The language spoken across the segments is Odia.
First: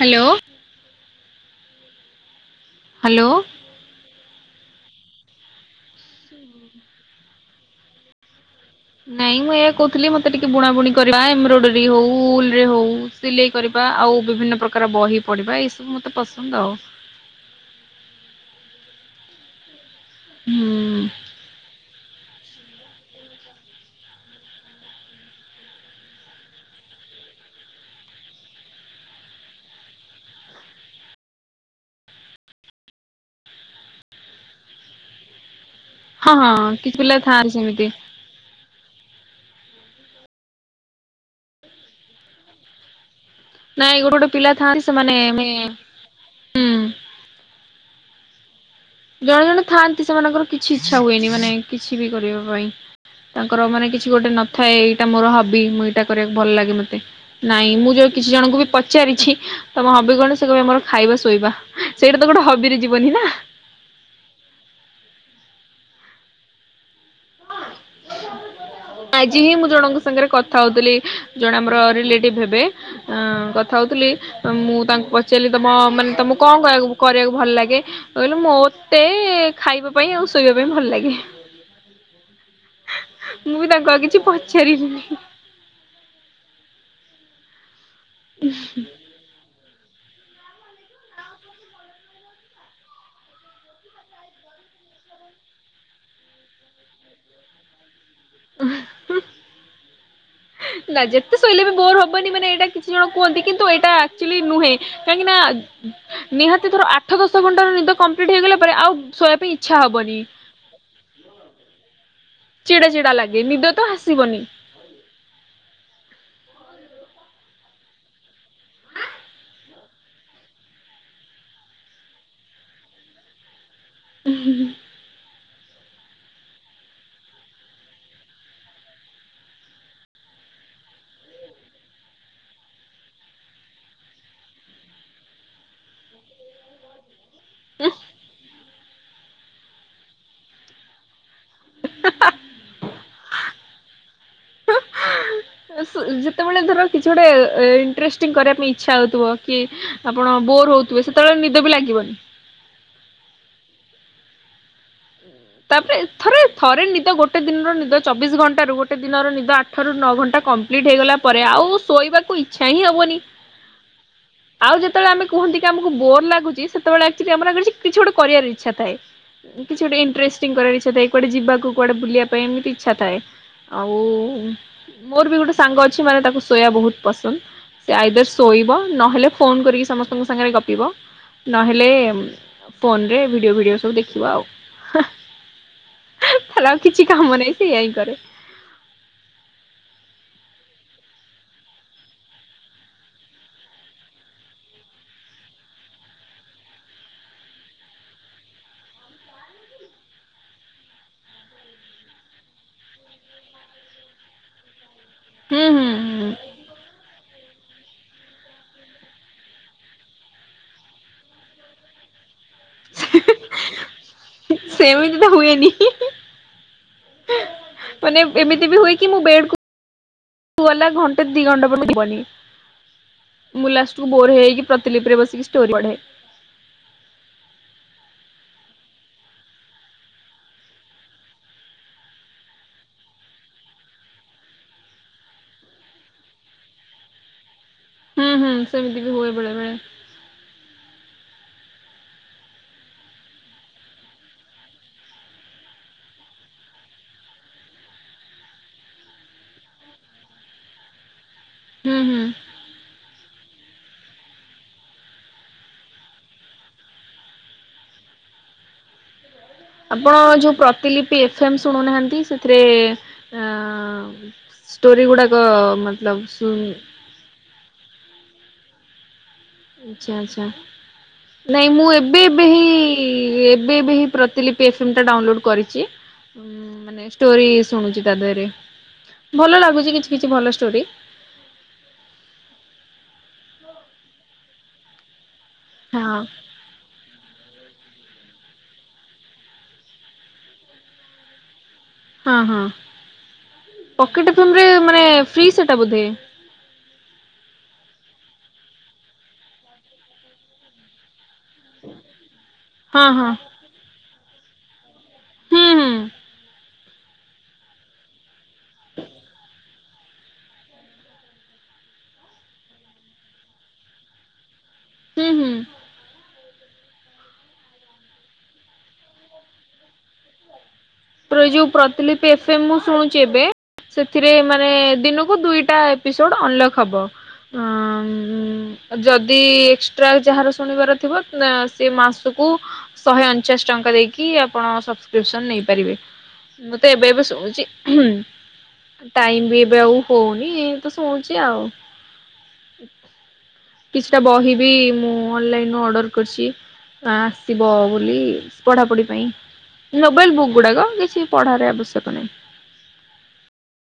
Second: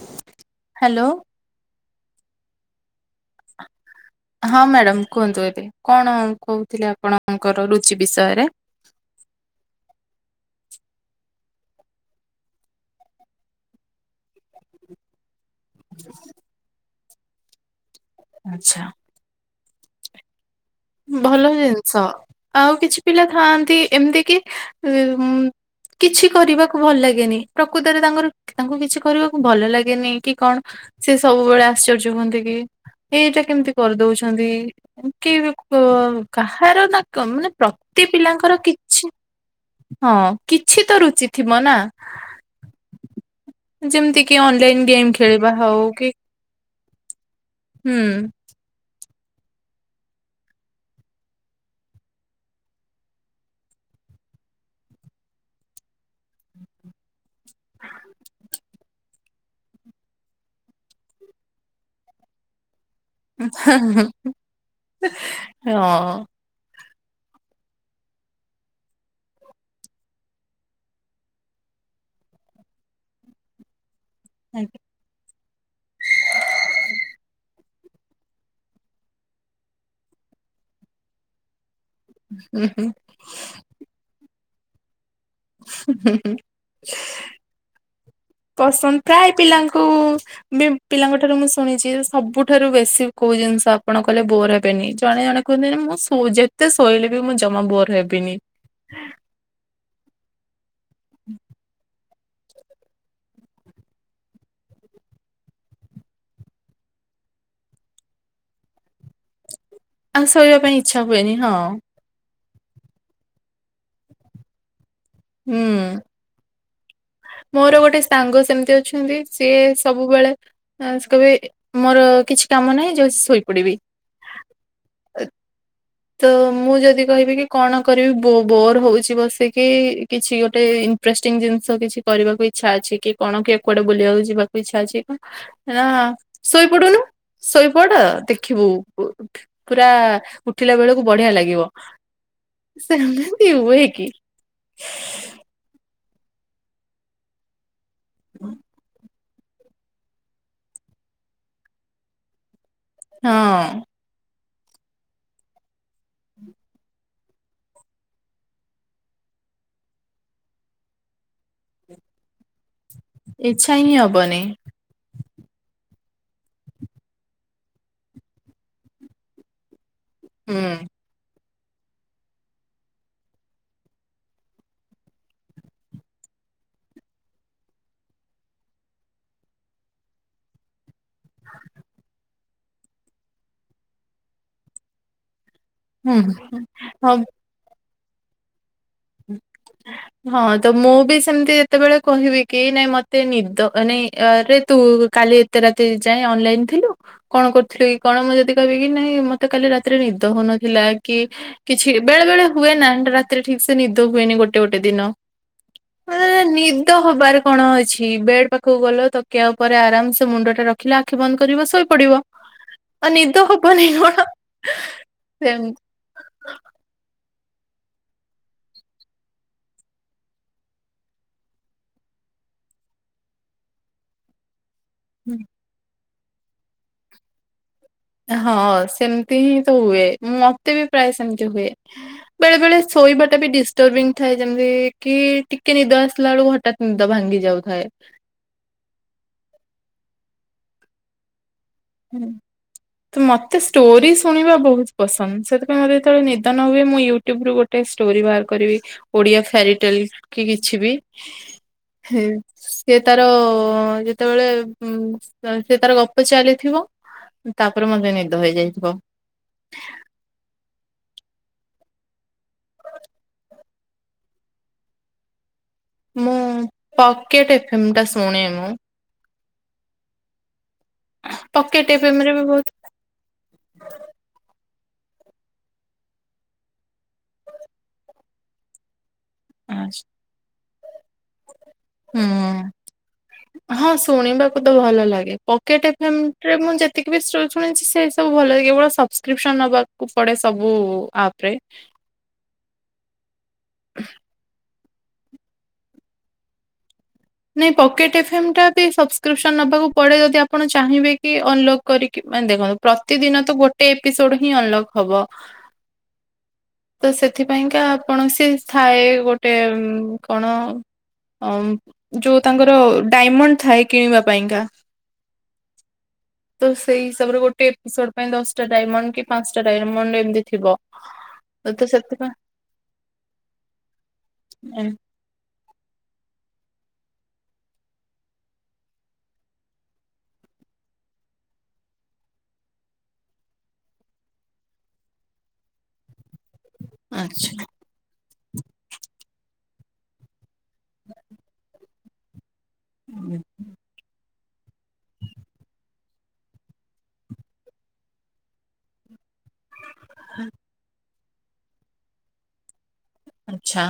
ହ୍ୟାଲୋ। ହ୍ୟାଲୋ। ହ୍ୟାଲୋ। ହଁ ମ୍ୟାଡ଼ାମ କୁହନ୍ତୁ ଏବେ କଣ କହୁଥିଲେ ଆପଣ ତାଙ୍କର ରୁଚି ବିଷୟରେ ନାଇଁ ମୁଁ ଏୟା କହୁଥିଲି ମତେ ଟିକେ ବୁଣା ବୁଣି କରିବା ଏମରୋଡୋରୀ ହଉ ଉଲ ରେ ହଉ ସିଲେଇ କରିବା ଆଉ ବିଭିନ୍ନ ପ୍ରକାର ବହି ପଢ଼ିବା ଏଇସବୁ ମୋତେ ପସନ୍ଦ ଆଉ। ଆଚ୍ଛା। ହୁଁ। ଭଲ ଜିନିଷ ଆଉ କିଛି ପିଲା ଥାଆନ୍ତି ଏମିତି କିି ଉ କିଛି କରିବାକୁ ଭଲ ଲାଗେନି ପ୍ରକୃତରେ ତାଙ୍କର ତାଙ୍କୁ କିଛି କରିବାକୁ ଭଲ ଲାଗେନି କି କଣ ସେ ସବୁବେଳେ ଆଶ୍ଚର୍ଯ୍ୟ କୁହନ୍ତି କି ଏଇଟା କେମିତି କରିଦଉଛନ୍ତି କି ବୋ ହଁ ହଁ କାହାର କିଛି ନା ପିଲା କ ଥାଆନ୍ତି ମାନେ ସେମିତି ପ୍ରତି ପିଲାଙ୍କର କିଛି ହଁ କିଛି ତ ରୁଚି ଥିବ ନା ନାଇଁ ଗୋଟେ ଯେମିତି ଗୋଟେ କି ପିଲା ଥାଆନ୍ତି ଅନଲାଇନ ଗେମ୍ ସେମାନେ ମାନେ ଖେଳିବା ହଉ କି ହୁଁ। ହୁଁ। ଜଣେ ଜଣେ ଥାଆନ୍ତି ସେମାନଙ୍କର କିଛି ଇଚ୍ଛା ହୁଏନି ମାନେ କିଛି ବି କରିବା ପାଇଁ ତାଙ୍କର ମାନେ କିଛି ଗୋଟେ ନଥାଏ ଏଇଟା ମୋର ହବି ମୁଁ ଏଟା କରିବାକୁ ଭଲ ଲାଗେ ମତେ ନାଇଁ ମୁଁ ଯୋଉ କିଛି ଜଣଙ୍କୁ ବି ପଚାରିଛି ତମ ହବି କଣ ସେ କହିବେ ମୋର ଖାଇବା ଶୋଇବା ସେଇଟା ତ ଗୋଟେ ହବିରେ ଯିବନି ନା ହଁ। ହ ଆଜି ହିଁ ମୁଁ ଜଣଙ୍କ ସାଙ୍ଗରେ କଥା ହଉଥିଲି ଜଣେ ଆମର ରିଲେଟିଭ ହେବେ ଅ କଥା ହଉଥିଲି ଆଜ୍ଞା। ମୁଁ ତାଙ୍କୁ ପ ଚାର୍ଲି ତମ ମାନେ ତମକୁ କଣ କରିବା କରିବାକୁ ଭଲ ଲାଗେ କହିଲେ ମତେ ଖାଇବା ପାଇଁ ଆଉ ଶୋଇବା ପାଇଁ ଭଲ ଲାଗେ। ହ। ମୁଁ ବି ତାଙ୍କୁ ଆଉ କିଛି ପଚାରିଲିନି ହୁ ହୁ ପସନ୍ଦ ପ୍ରାୟ ପିଲାଙ୍କୁ ବି ପିଲାଙ୍କ ଠାରୁ ମୁଁ ଶୁଣିଛି ସବୁଠାରୁ ବେଶି କୋଉ ଜିନିଷ ଆପଣ କହିଲେ ବୋର ହେବେନି ଜଣେ ଜଣେ କୁହନ୍ତି ନା ମୁଁ ସୋ ଯେତେ ଶୋଇଲେ ବି ମୁଁ ଜମା ବୋର ହେବିନି ହ ନା ଯେତେ ଶୋଇଲେ ବି ବୋର ହବ ନି ମାନେ ଏଇଟା କିଛି ଜଣ କୁହନ୍ତି କିନ୍ତୁ ଏଇଟା ଆଚୁ ଆଲି ନୁହେଁ କାହିଁକି ନା ନିହାତି ଥର ଆଠ ଦଶ ଘଣ୍ଟାର ନିଦ କମ୍ପ୍ଲିଟ୍ ହେଇଗଲା ପରେ ଆଉ ଶୋଇବା ପାଇଁ ଇଚ୍ଛା ହବନି। ଆଉ ଶୋଇବା ପାଇଁ ଇଚ୍ଛା ହୁଏନି ହଁ ଚିଡା ଚିଡା ଲାଗେ ନିଦ ତ ହାସିବନି ହୁଁ ମୋର ଗୋଟେ ସାଙ୍ଗ ସେମିତି ଅଛନ୍ତି ସିଏ ସବୁବେଳେ ଆଉ ସେ କହିବେ ମୋର କିଛି କାମ ନାହିଁ ଯୋଉ ଶୋଇପଡିବି ହୁଁଁ ହୁ ହୁ ତ ମୁଁ ଯଦି କହିବି କି କଣ କରିବି ବୋ ବୋର ହଉଛି ବସିକି କିଛି ଗୋଟେ ଏ ଇ ଇଣ୍ଟରଷ୍ଟିଙ୍ଗ ଜିନିଷ କିଛି କରିବାକୁ ଇଛା ଅଛି କି କଣ କି କୁଆଡେ ବୁଲିବାକୁ ଯିବାକୁ ଇଛା ଅଛି କଣ [unintelligible] ଶୋଇପଡୁନୁ ଶୋଇପଡ ଦେଖିବୁ ପୁ ପୁରା ଉଠିଲା ବେଳକୁ ବଢିଆ ଲାଗିବ ସେମୀତି ହୁଏ କି ଇ ସେ ଯେତେବେଳେ ଧର କିଛି ଗୋଟେ ଇଣ୍ଟଷ୍ଟିଂ କରିବା ପାଇଁ ଇଚ୍ଛା ହଉଥିବ କି ଆପଣ ବୋର ହଉଥିବେ ସେତେବେଳେ ନିଦ ବି ଲାଗିବନି ହଁ ତାପରେ ଥରେ ଥରେ ନିଦ ଗୋଟେ ଦିନର ନିଦ ଚବିଶ ଘଣ୍ଟାରୁ ଗୋଟେ ଦିନର ନିଦ ଆ ଠରୁ ନଅ ଘଣ୍ଟା କମ୍ପ୍ଲିଟ୍ ହେଇଗଲା ପରେ ଆଉ ଶୋଇବାକୁ ଇ ଛା ହିଁ ହବନି ଇଚ୍ଛା ହିଁ ହବନି ଆଉ ଯେତେ ଯେତେବେଳେ ଆମ କୁହନ୍ତି କି ଆମକୁ ବୋର ଲାଗୁଛି ସେତେବେଳେ ଆକ୍ଚଲି ଆମର କିଛି ଗୋଟେ କରିବା ଇଛା ଥାଏ କିଛି ଗୋଟେ ଇଣ୍ଟଷ୍ଂ ହୁଁ କରିବାର ଇଚ୍ଛା ଥାଏ କୁଆଡେ ଯିବାକୁ କୁଆଡେ ବୁଲିବା ପାଇଁ ଏମିତି ଇଚ୍ଛା ଥାଏ ଆଉ ମୋର ବି ଗୋଟେ ସାଙ୍ଗ ଅଛି ମାନେ ତାକୁ ଶୋୟା ବହୁତ ପସନ୍ଦ ସେ ଆଇଦର ଶୋଇବ ନହେଲେ ଫୋନ କରିକି ସମସ୍ତଙ୍କ ସାଙ୍ଗରେ ଗପିବ ନହେଲେ ଫୋନରେ ଭିଡିଓ ଭିଡିଓ ସବୁ ଦେଖିବା ଆଉ ହୁଁ ହେଲେ ଆଉ କିଛି ହଁ କାମ ନାହିଁ ସେଇୟା ହିଁ କରେ ହୁଁ ହଁ ତ ମୁଁ ବି ସେମିତି ଯେତେବେଳେ କହିବି କି ନାଇଁ ମତେ ନିଦ ଏ ନାଇରେ ତୁ କାଲି ଏତେ ରାତି ଯାଏ ଅନଲାଇନ ଥିଲୁ କଣ କରୁଥିଲି କି କଣ ମୁଁ ଯଦି କହିବି କି ନାଇଁ ମତେ କାଲି ରାତିରେ ନିଦ ହଉନଥିଲା କି କିଛି ବେଳେ ବେଳେ ହୁଏ ନା ରାତିରେ ଠିକ ଏ ନିଦ ହୁଏନି ଗୋଟେ ଗୋଟେ ଦିନ ହୁଁ ହୁଁ ହୁଁ ମତେ ତ ନିଦ ହବାର କଣ ଅଛି ବେଡ ପାଖକୁ ଗଲ ତକିଆ ଉପରେ ଆରାମସ ମୁଣ୍ଡ ଟା ରଖିଲ ଆଖି ବନ୍ଦ କରିବ ଶୋଇପଡିବ। ଆ ନିଦ ହବନେଇ କଣ ସେମିତି ତ ସେ ହୁଏନି। ମାନେ ଏମିତି ବି ହୁଏ କି ମୁଁ ବେଡ କୁ ଗଲା ଘଣ୍ଟେ ଦି ଘଣ୍ଟା ପିବନି ମୁଲାଷ୍ଟେ କୁ ବୋର ହେଇକି ପ୍ରତିଲିପରେ ବସିକି ଷ୍ଟୋରି ପଢେ ହଁ ସେମିତି ହିଁ ତ ହୁଏ ମତେ ବି ପ୍ରାୟ ସେମିତି ହୁଏ ବେଳେ ବେଳେ ଶୋଇବାଟା ବି ଡିଷ୍ଟର୍ବିଂ ଥାଏ ଯେମିତି କି ଟିକେ ନିଦ ଆସିଲା ବେଳକୁ ହଠାତ୍ ନିଦ ଭାଙ୍ଗି ଯାଉଥାଏ ହୁଁ ହୁଁ ସେମିତି ବି ହୁଏ ବେଳେ ବେଳେ ହୁଁ ତ ମତେ ଷ୍ଟୋରି ଶୁଣିବା ବହୁତ ପସନ୍ଦ ସେଥିପାଇଁ ମତେ ଯେତେବେଳେ ନିଦନ ହୁଏ ମୁଁ ୟୁଟ୍ୟୁବ ରୁ ଗୋଟେ ଗୋଟେ ଷ୍ଟୋରି ବାହାର କରିବି ଓଡିଆ ଫୋରିଟେଲ କି କିଛି ବି ହୁଁ ହୁଁ। ହେ ସେ ତାର ଯେତେବେଳେ ଉ ସେ ତାର ଗପ ଚାଲି ଥିବ, ତାପରେ ମଧ୍ୟ ନିଦ ହେଇଯାଇଥିବ। ଆପଣ ଯେଉଁ ପ୍ରତିଲିିପି ଏଫ୍ ଏମ୍ ଶୁଣୁନାହାନ୍ତି ସେଥିରେ ଷ୍ଟୋରି ଗୁଡାକ ମତେ ମୁଁ ଲାଗୁଚି - ପକେଟ ଏଫିମ୍ ଟା ଶୁଣେ ମୁଁ ଆଛା ଆଛା, ନାଇଁ ମୁଁ ପକେଟ ଏଫଏମ ଏବେ ରେ ବି ଏବେ ବହୁତ ହିଁ ଏବେବେ ହିଁ ପ୍ରତିଲିିପି ଏଫ ଏମ୍ ଟା ଡାଉନଲୋଡ କରିଛି। ମାନେ ଷ୍ଟୋରି ଶୁଣୁଛି ତା ଦେହରେ, ଭଲ ଲାଗୁଛି ଆଚ୍ଛା, କିଛି କିଛି ଭଲ ଷ୍ଟୋରି ହୁଁ ହଁ ଶୁଣିବାକୁ ତ ଭଲ ଲାଗେ, ପକେଟ ହଁ ଏଫ ଏମ ରେ ମୁଁ ଯେ କ ବି ଶୁଣିଛି ସେ ସବୁ ଭଲ କେବଳ ସବସ୍କ୍ରିପସନ ନବାକୁ ପଡେ ସବୁ ଆପ ରେ ହଁ ହଁ ପକେଟ ଏଫ ଏମ ରେ ମାନେ ଫ୍ରି ସେଟା ବୋଧେ ନାଇଁ ପକେଟ୍ ଏଫ୍ ଏମ୍ ଟା ବି ସବସ୍କ୍ରିପସନ ନବାକୁ ପଡେ ଯଦି ଆପଣ ଚାହିଁବେ? କି ଅନଲକ୍ କରିକି ମାନେ ଦେଖନ୍ତୁ ହଁ ହଁ ପ୍ରତିଦିନ ତ ଗୋଟେ ଏପିସୋଡ ହିଁ ଅନଲକ୍? ହବ ହୁଁ ହୁଁ ତ ସେଥିପାଇଁକା କୌଣସି ଥାଏ ଗୋଟେ କଣ ଅ? ଯୋଉ ତାଙ୍କର ଡାଇମଣ୍ଡ ଥାଏ କିଣିବା ପାଇଁକା? ହୁଁ ହୁଁ? [inaudible] ତ ସେଇ ହିସାବରେ ଗୋଟେ ଏପିସୋଡ ପାଇଁ ଦଶଟା ଡାଇମଣ୍ଡ କି ପାଞ୍ଚଟା ଡାଇମଣ୍ଡ ଏମିତି ଥିବ। ଯୋଉ ତ ପ୍ରତିିପ ସେଥିପାଇଁ ଏ ମୁଁ ଶୁଣୁଛି ଏବେ, ସେଥିରେ ମାନେ ଏ ଦିନକୁ ଦୁଇ ଦୁଇଟା ଏପିସୋଡ ଅନଲକ୍ ହବ ଉ ଯଦି ଏକ୍ସଟ୍ରା ଯାହାର ଶୁଣିବାର ଥିବ ସେ ମାସକୁ ଶହେ ଅଣଚାଶ ଟଙ୍କା ଦେଇକି, ଆପଣ ସବସ୍କ୍ରିପସନ ନେଇପାରିବେ। ମୁଁ ତ ଏବେଏବେ ଆଚ୍ଛା ଶୁଣୁଛି। ଟାଇମ ବି ଏବେ ଆଉ ହଉନି ତ ଶୁଣୁଛି ଆଉ [unintelligible] କିଛିଟା ବହିିବି ମୁଁ ଅନଲାଇନୁ ଅର୍ଡର କରିଛି। ନା ଆସିବ ବୋଲି, ପଢାପଢି ପାଇଁ। ନୋବେଲ ବୁକ୍ ଗୁଡାକ, କିଛି ପଢାରେ ଆବଶ୍ୟକ ନାହିଁ। ଆଛା।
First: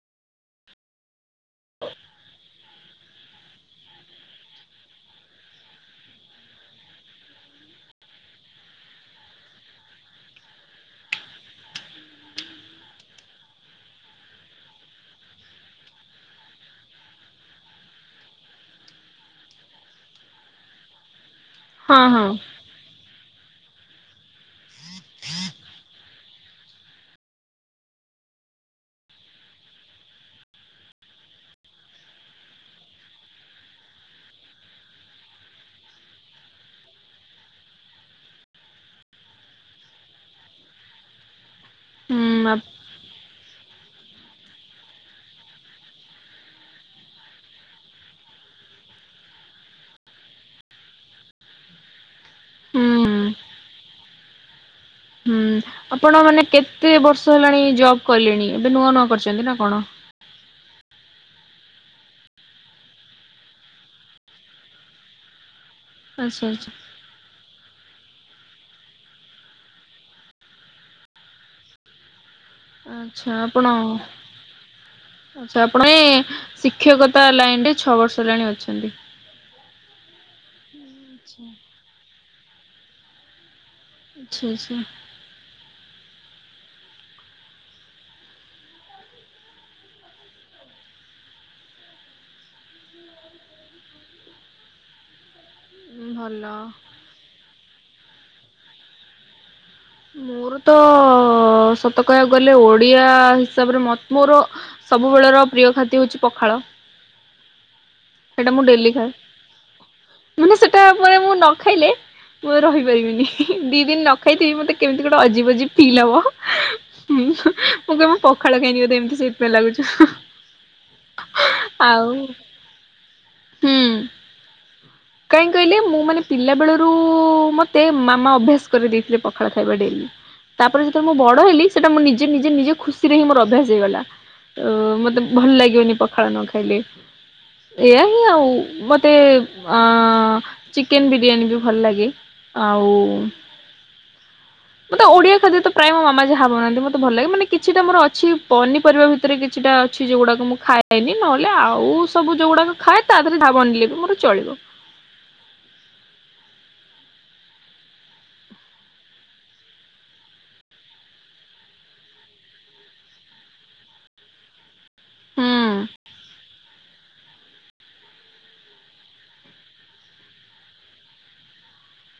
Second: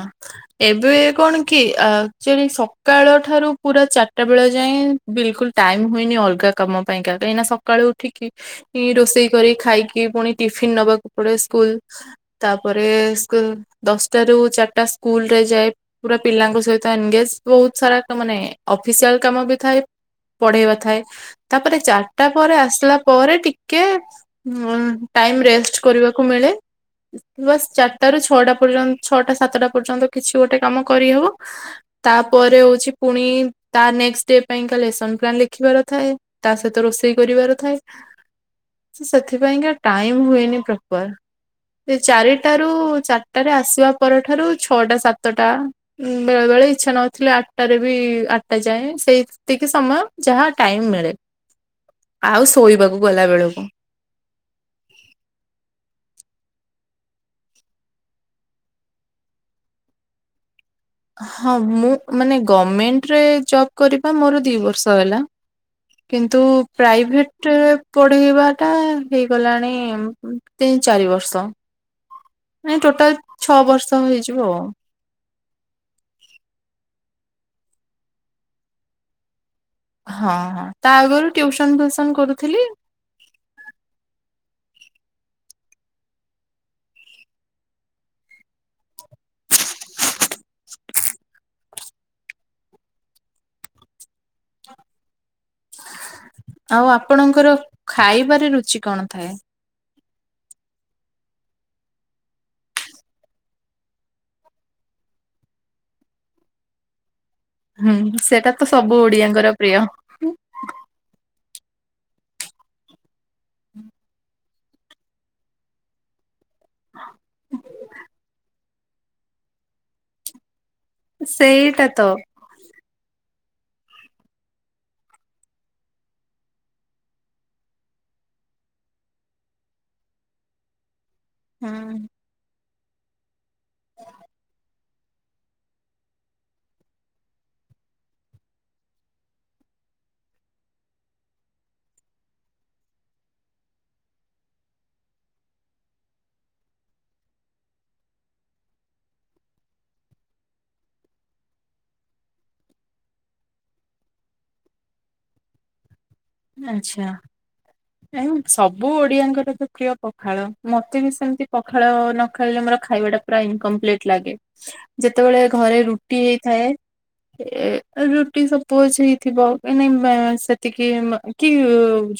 ଏବେ କଣ କି, ଆକଚୋଲି ସକାଳ ଠାରୁ ପୁରା ଚାରିଟା ବେଳ ଯାଏ। ବିଲକୁଲ ଟାଇମ ହୁଏନି ଅଲଗା କାମ ପାଇଁ କ, କାହିଁକିନା ସକାଳୁ ଉଠିକି ରୋଷେଇ କରି ଖାଇକି, ପୁଣି ଟିଫିନ ନବାକୁ ପଡେ ସ୍କୁଲ ତାପରେ ଦଶଟା ରୁ ଚାରିଟା ସ୍କୁଲ ରେ ଯାଏ। ପୁରା ପିଲାଙ୍କ ସହିତ ଏନଗେଜ ବହୁତ ସାରା ମାନେ ଅଫିସିଆଲ କାମ ବି ଥାଏ। ପଢେଇବା ଥାଏ, ତାପରେ ହଁ ଚାରିଟା ହଁ ପରେ ଆସିଲା ପରେ ଟିକେ ଟାଇମ ରେଷ୍ଟ କରିବାକୁ ମିଳେ, ବାସ୍ ଚାରି ଟାରୁ ଛଅଟା ପର୍ଯ୍ୟନ୍ତ ଛଅଟା ସାତଟା ପର୍ଯ୍ୟନ୍ତ କିଛି ଗୋଟେ କାମ କରିହେବ। ତାପରେ ହଉଛି ପୁଣି ତା ନେକ୍ସଟ ଡେ ପାଇଁକା ଲେସନ ପ୍ଲାନ୍ ଲେଖିବାର ଥାଏ। ତା ସହିତ ରୋଷେଇ କରିବାର ଥାଏ। ସେଥିପାଇଁକା ଟାଇମ ହୁଏନି ପ୍ରପର ହୁଁ ଚାରିଟାରୁ, ଚାରିଟାରେ ଆସିବା ପରଠାରୁ ଛଅଟା ସାତଟା ବେଳେ ବେଳେ ଇଛା ନଉଥିଲେ ଆଠଟାରେ ବି, ଆଠଟା ଯାଏ ସେଇତିକି ସମୟ ଯାହା ଟାଇମ ମିଳେ। ଆଉ ଶୋଇବାକୁ ହୁଁ ଗଲା ବେଳକୁ ହୁଁ ଆପଣ ମାନେ କେତେ ବର୍ଷ ହେଲାଣି ଜବ୍ କଲେଣି ଏବେ ନୂଆ ନୂଆ କରିଛନ୍ତି ନା କଣ? ହଁ ମୁଁ ମାନେ ଗଭମେଣ୍ଟରେ ଜବ କରିବା ମୋର ଦି ବର୍ଷ ହେଲା। କିନ୍ତୁ ଆଚ୍ଛା ଆଚ୍ଛା ପ୍ରାଇଭେଟ ଟ ପଢ଼େଇବାଟା ହେଇଗଲାଣି ତିନି ଚାରି ବର୍ଷ। ମାନେ ଟୋଟାଲ ଆଚ୍ଛା ଛଅ ବର୍ଷ ହେଇଯିବ ଆଉ ଆଛା ଆପଣ ଶିକ୍ଷକତା ଲାଇନ ରେ ଛଅ ବର୍ଷ ହେଲାଣି ଅଛନ୍ତି। ହଁ ହଁ ତା ଆଗରୁ ଟୁସନ ଫ୍ୟୁସନ କରୁଥିଲି। ଆଚ୍ଛା ଆଚ୍ଛା। ଭଲ ଆଉ ଆପଣଙ୍କର ଖାଇବାରେ ରୁଚି କଣ ଥାଏ? ମୋର ତ ସତ କହିବାକୁ ଗଲେ ଓଡିଆ ହିସାବରେ ମ ମୋର ସବୁବେଳର ପ୍ରିୟ ଖାଦ୍ୟ ହଉଛି ପଖାଳ। ହୁଁ ସେଇଟା ସେଟା ମୁଁ ତ ଡେଲି ସବୁ ଖାଏ ଓଡିଆଙ୍କର ପ୍ରିୟ। ମାନେ ସେଟା ମନେ ମୁଁ ନ ଖାଇଲେ ମୁଁ ରହିପାରିବିନି ଦି ଦିନ ନ ଖାଇଥିବି ମତେ କେମିତି ଗୋଟେ ଅଜିବ ଅଜିବ ଫିଲ୍ ହବ ମୁଁ [unintelligible] ପଖାଳ ଖାଇକି ବୋଧେ ଏମିତି ସେ ଲାଗୁଛ ସେଇଟା ତ ଆଉ ହୁଁ। କାଇ କହିଲେ ମୁଁ ମାନେ ପିଲା ବେଳରୁ ମତେ ମାମା ଅଭ୍ୟାସ କରିଦେଇଥିଲେ ପଖାଳ ଖାଇବା ଡେଲି। ତାପରେ ଯେତେବେଳେ ମୁଁ ବଡ ହେଲି ସେଇଟା ହୁଁ ମୁଁ ନିଜେ ନିଜେ ନିଜେ ଖୁସି ରେ ହିଁ ମୋର ଅଭ୍ୟାସ ହେଇଗଲା। ଅ ମତେ ଭଲ ଲାଗେନି ପଖାଳ ନ ଖାଇଲେ। ଏଇଆ ହିଁ ଆଉ ମତେ ଅ ଚିକେନ ବିରିୟାନୀ ବି ଭଲ ଲାଗେ ଆଉ ମତେ ଓଡିଆ ଖାଦ୍ୟ ତ ପ୍ରାୟ ମୋ ମାମା ଯହାବନାନ୍ତି ମତେ ଭଲ ଲାଗେ ମାନେ କିଛିଟା ମୋର ଅଛି ପିନିପରିବା ଭିତରେ ଭିତରେ କିଛିଟା ଅଛି ଯଉଗୁଡାକ ମୁଁ ଖାଏନି ନହେଲେ ଆଉ ସବୁ ଯୋଉଗୁଡାକ ଖାଏ ତା ଦେହରେ ଧା ବନିଲେ ବି ମୋର ଚଳିବ। ଆଚ୍ଛା। ସବୁ ଓଡିଆଙ୍କର ତ ପ୍ରିୟ ପଖାଳ ମତେ ବି ସେମତି ପଖାଳ ନ ଖାଇଲେ ମୋର ଖାଇବା ଟା ପୁରା ଇନକମ୍ପ୍ଲିଟ ଲାଗେ ଯେତେବେଳେ ହୁଁ ଘରେ ରୁଟି ହେଇଥାଏ ଏ ରୁଟି ସପୋଜ ହେଇଥିବା କାହିଁକି କୁନ୍ ନା ସେତିକି [unintelligible] କି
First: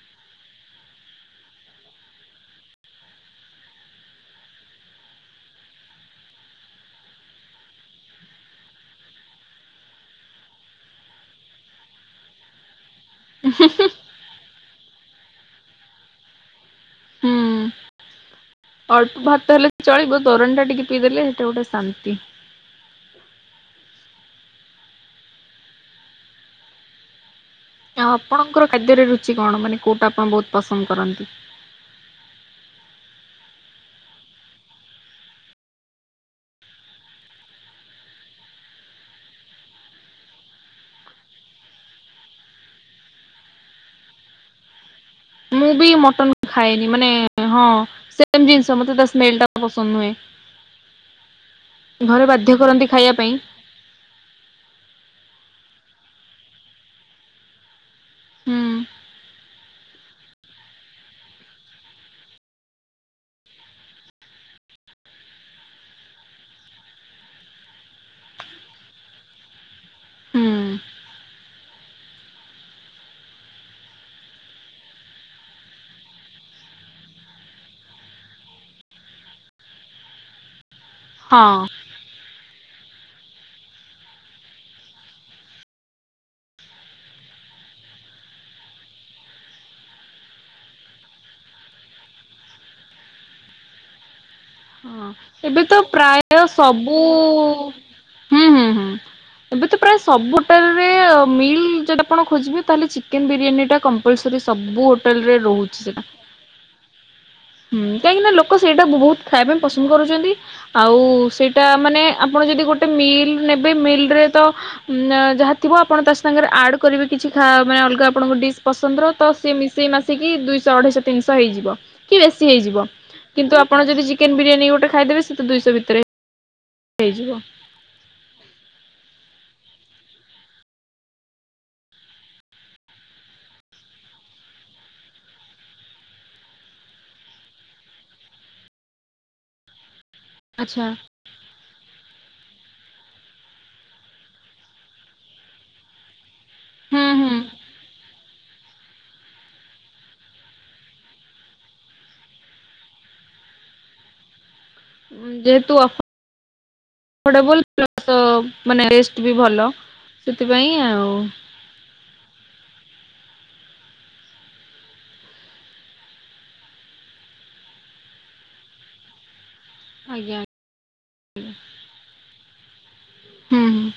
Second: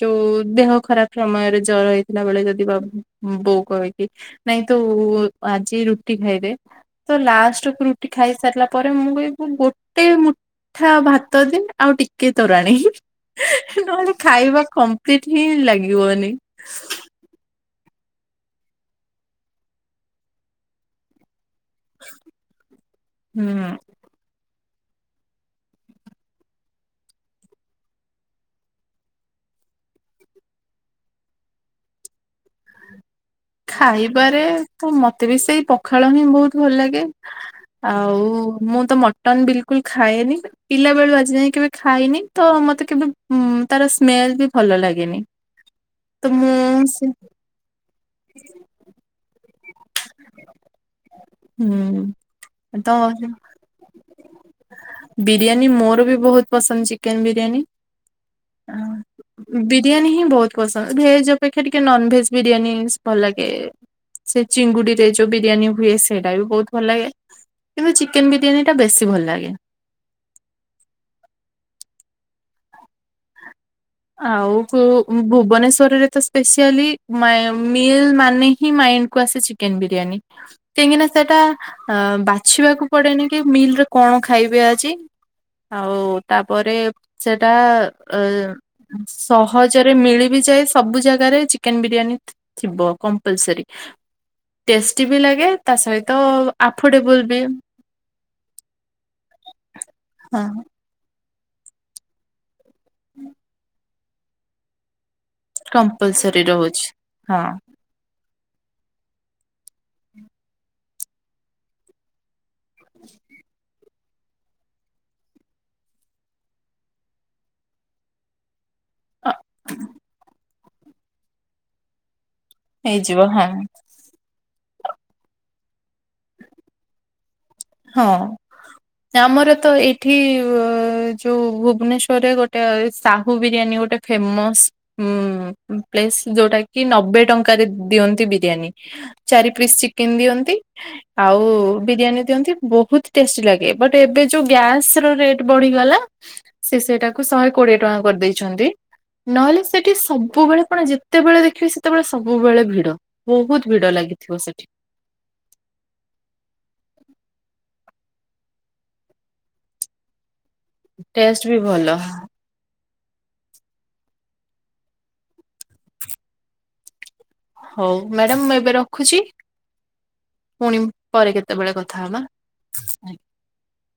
ଯୋଉ ଦେହ ଖରାପ ସମୟରେ ଜର ହେଇଥିଲା ବେଳେ ଯଦି ବା ବଉ କହିକି ନାଇଁ ତ ଆଜି ରୁଟି ଖାଇଦେ ତ ଲାଷ୍ଟ କୁ ରୁଟି ଖାଇ ସାରିଲା ପରେ ମୁଁ ବି ଗୋଟେ ମୁଠା ଭାତ ଦିନ ଆଉ ଟିକେ ତୋରାଣି। [unintelligible] ନହେଲେ ଖାଇବା କମ୍ପ୍ଲିଟ ହିଁ ଲାଗିବନି। ହୁଁ ଅଳ୍ପ ଭାତ ହେଲେ ଚଳିବ ତୋରାଣି ଟା ଟିକେ ପିଇଦେଲେ ସେଇଟା ଗୋଟେ ଶାନ୍ତି। ହୁଁ। ଆପଣଙ୍କର ଖାଦ୍ୟରେ ରୁଚି କଣ ମାନେ କୋଉଟା ଆପଣ ବହୁତ ପସନ୍ଦ କରନ୍ତି? ଖାଇବାରେ ତ ମତେ ବି ସେଇ ପଖାଳ ହିଁ ବହୁତ ଭଲ ଲାଗେ। ଆଉ ମୁଁ ତ ମଟନ ବିଲକୁଲ ଖାଏନି। ପିଲା ବେଳୁ ଆଜି ଯାଇ କେବେ ଖାଇନି ତ ମତେ କେବେ ତାର ସ୍ମେଲ ବି ଭଲ ଲାଗେନି। ମୁଁ ବି ତ ମଟନ୍ ମୁଁ ଖାଏନି ସେ ମାନେ ହଁ ସେ ଜିନିଷ ମତେ ସ୍ମେଲ ଟା ପସନ୍ଦ ନୁହେଁ। ହୁଁ ଘରେ ବାଧ୍ୟ ତ କରନ୍ତି ଖାଇବା ପାଇଁ। ବିରିୟାନୀ ମୋର ବି ବହୁତ ପସନ୍ଦ ଚିକେନ ବିରିୟାନୀ। ହୁଁ। ବିରିୟାନୀ ହିଁ ବହୁତ ପସନ୍ଦ ଭେଜ ଅପେକ୍ଷା ଟିକେ ନନ ଭେଜ ବିରିୟାନୀ ଭଲ ଲାଗେ। ଚିଙ୍ଗୁଡି ରେ ଯୋଉ ବିରିୟାନୀ ହୁଏ ସେଇଟା ବି ବହୁତ ଭଲ ଲାଗେ। କିନ୍ତୁ ଚିକେନ ବିରିୟାନୀଟା ବେଶୀ ଭଲ ଲାଗେ। ହୁଁ ଆଉ ଭୁ ଭୁବନେଶ୍ଵରରେ ତ ସ୍ପେସିଆଲି ମେ ମିଲ ମାନେ ହିଁ ମାଇଣ୍ଡ କୁ ଆସେ ଚିକ ଚିକେନ ବିରିୟାନୀ କାହିଁକି ନା ସେଟା ହଁ। ଅ ବାଛିବାକୁ ପଡେନି କି ମିଲରେ କଣ ଖାଇବେ ଆଜି? ଆଉ ତାପରେ ସେଟା ଅ ସହଜରେ ମିଳିବି ଯାଏ ସବୁ ଜାଗାରେ ଚିକେନ ବିରିୟାନୀ। ଥିବ କମ୍ପଲସରି। ହଁ ଏବେ ତ ପ୍ରାୟ ସବୁ ଆଫୋର୍ଡେବଲ ବି ହୁଁ ହୁଁ ହୁଁ ଏବେ ତ ପ୍ରାୟ ସବୁ ହଁ ଟା ସେ ମିଲ ଟା ଯଦି ଆପଣ ଖୋଜିବେ ତାହେଲେ ଚିକେନ ବିରିୟାନୀ ଟା କମ୍ପଲସରି ସବୁ ହୋଟେଲରେ ରହୁଛି ସେଟା କମ୍ପଲସରି ରହୁଛି ହଁ। ହୁଁ। କାହିଁକି ନା ଲୋକ ସେଇଟା ବହୁତ ଖାଇବା ପସନ୍ଦ କରୁଛନ୍ତି। ଆଉ ସେଇଟା ମାନେ ଆପଣ ଯଦି ଗୋଟେ ମିଲ୍ ନେବେ ମିଲରେ ତ ନା ଯାହା ଥିବ ଆପଣ ତା ସାଙ୍ଗରେ ଆଡ କରିବେ। କିଛି ଖାଇବା ପାଇଁ ଅଲଗା ଆପଣଙ୍କ ଡିସ୍। ପସନ୍ଦର ତ ସେ ମିଶେଇ ମାଶିକି ଦୁଇଶହ ଅଢେଇଶହ ତିନିଶହ ହେଇଯିବ। କି ବେଶୀ ହେଇଯିବ। କିନ୍ତୁ ଆପଣ ଯଦି ଚିକେନ ବିରିୟାନୀ ଗୋଟେ ଖାଇଦେବେ ସେତ ଦୁଇଶହ ଭିତରେ ହେଇଯିବ। ହଁ। ଆମର ତ ଏଇଠି ଅ ଯୋଉ ଭୁବନେଶ୍ଵରରେ ଗୋଟେ ସାହୁ ବିରିୟାନୀ ଗୋଟେ ଫେମସ ଉ ପ୍ଲେସ୍ ଯୋଉଟା କି ନବେ ଟଙ୍କାରେ ଦିଅନ୍ତି ବିରିୟାନୀ। ଚାରି ପିସ୍ ଚିକେନ୍ ଦିଅ ଆଚ୍ଛା। ଆଉ ବିରିୟାନୀ ଦିଅନ୍ତି। ବହୁତ ଟେଷ୍ଟି ଲାଗେ। ବଟ ଏବେ ଯୋଉ ଗ୍ୟାସ୍ ର ରେଟ୍ ବଢିଗଲା। ସେ ହୁଁ ସେଇଟାକୁ ହୁଁ। ଶହେ ଉଁ, କୋଡିଏ ଟଙ୍କା କରିଦେଇଛନ୍ତି। ନହେଲେ ସେଠି ସବୁବେଳେ କଣ ଯେତେବେଳେ ଦେଖିବେ ସେତେବେଳେ ସବୁବେଳେ ଭିଡ। ବହୁତ ଭିଡ ଲାଗିଥିବ ସେଠି। ହୁଁ ଯେହେତୁ ଅଫ ବୁଲ ପ୍ଲସ ମାନେ ଟେଷ୍ଟ ବି ଭଲ ସେଥିପାଇଁ ଆଉ। ଟେଷ୍ଟ ବି ଭଲ। ହଉ ମ୍ୟାଡାମ ମୁଁ ଏବେ ରଖୁଛି। ଆଜ୍ଞା ପୁଣି ପରେ କେତେବେଳେ କଥା ହବା। ଆଜ୍ଞା। ହୁଁ ହୁଁ।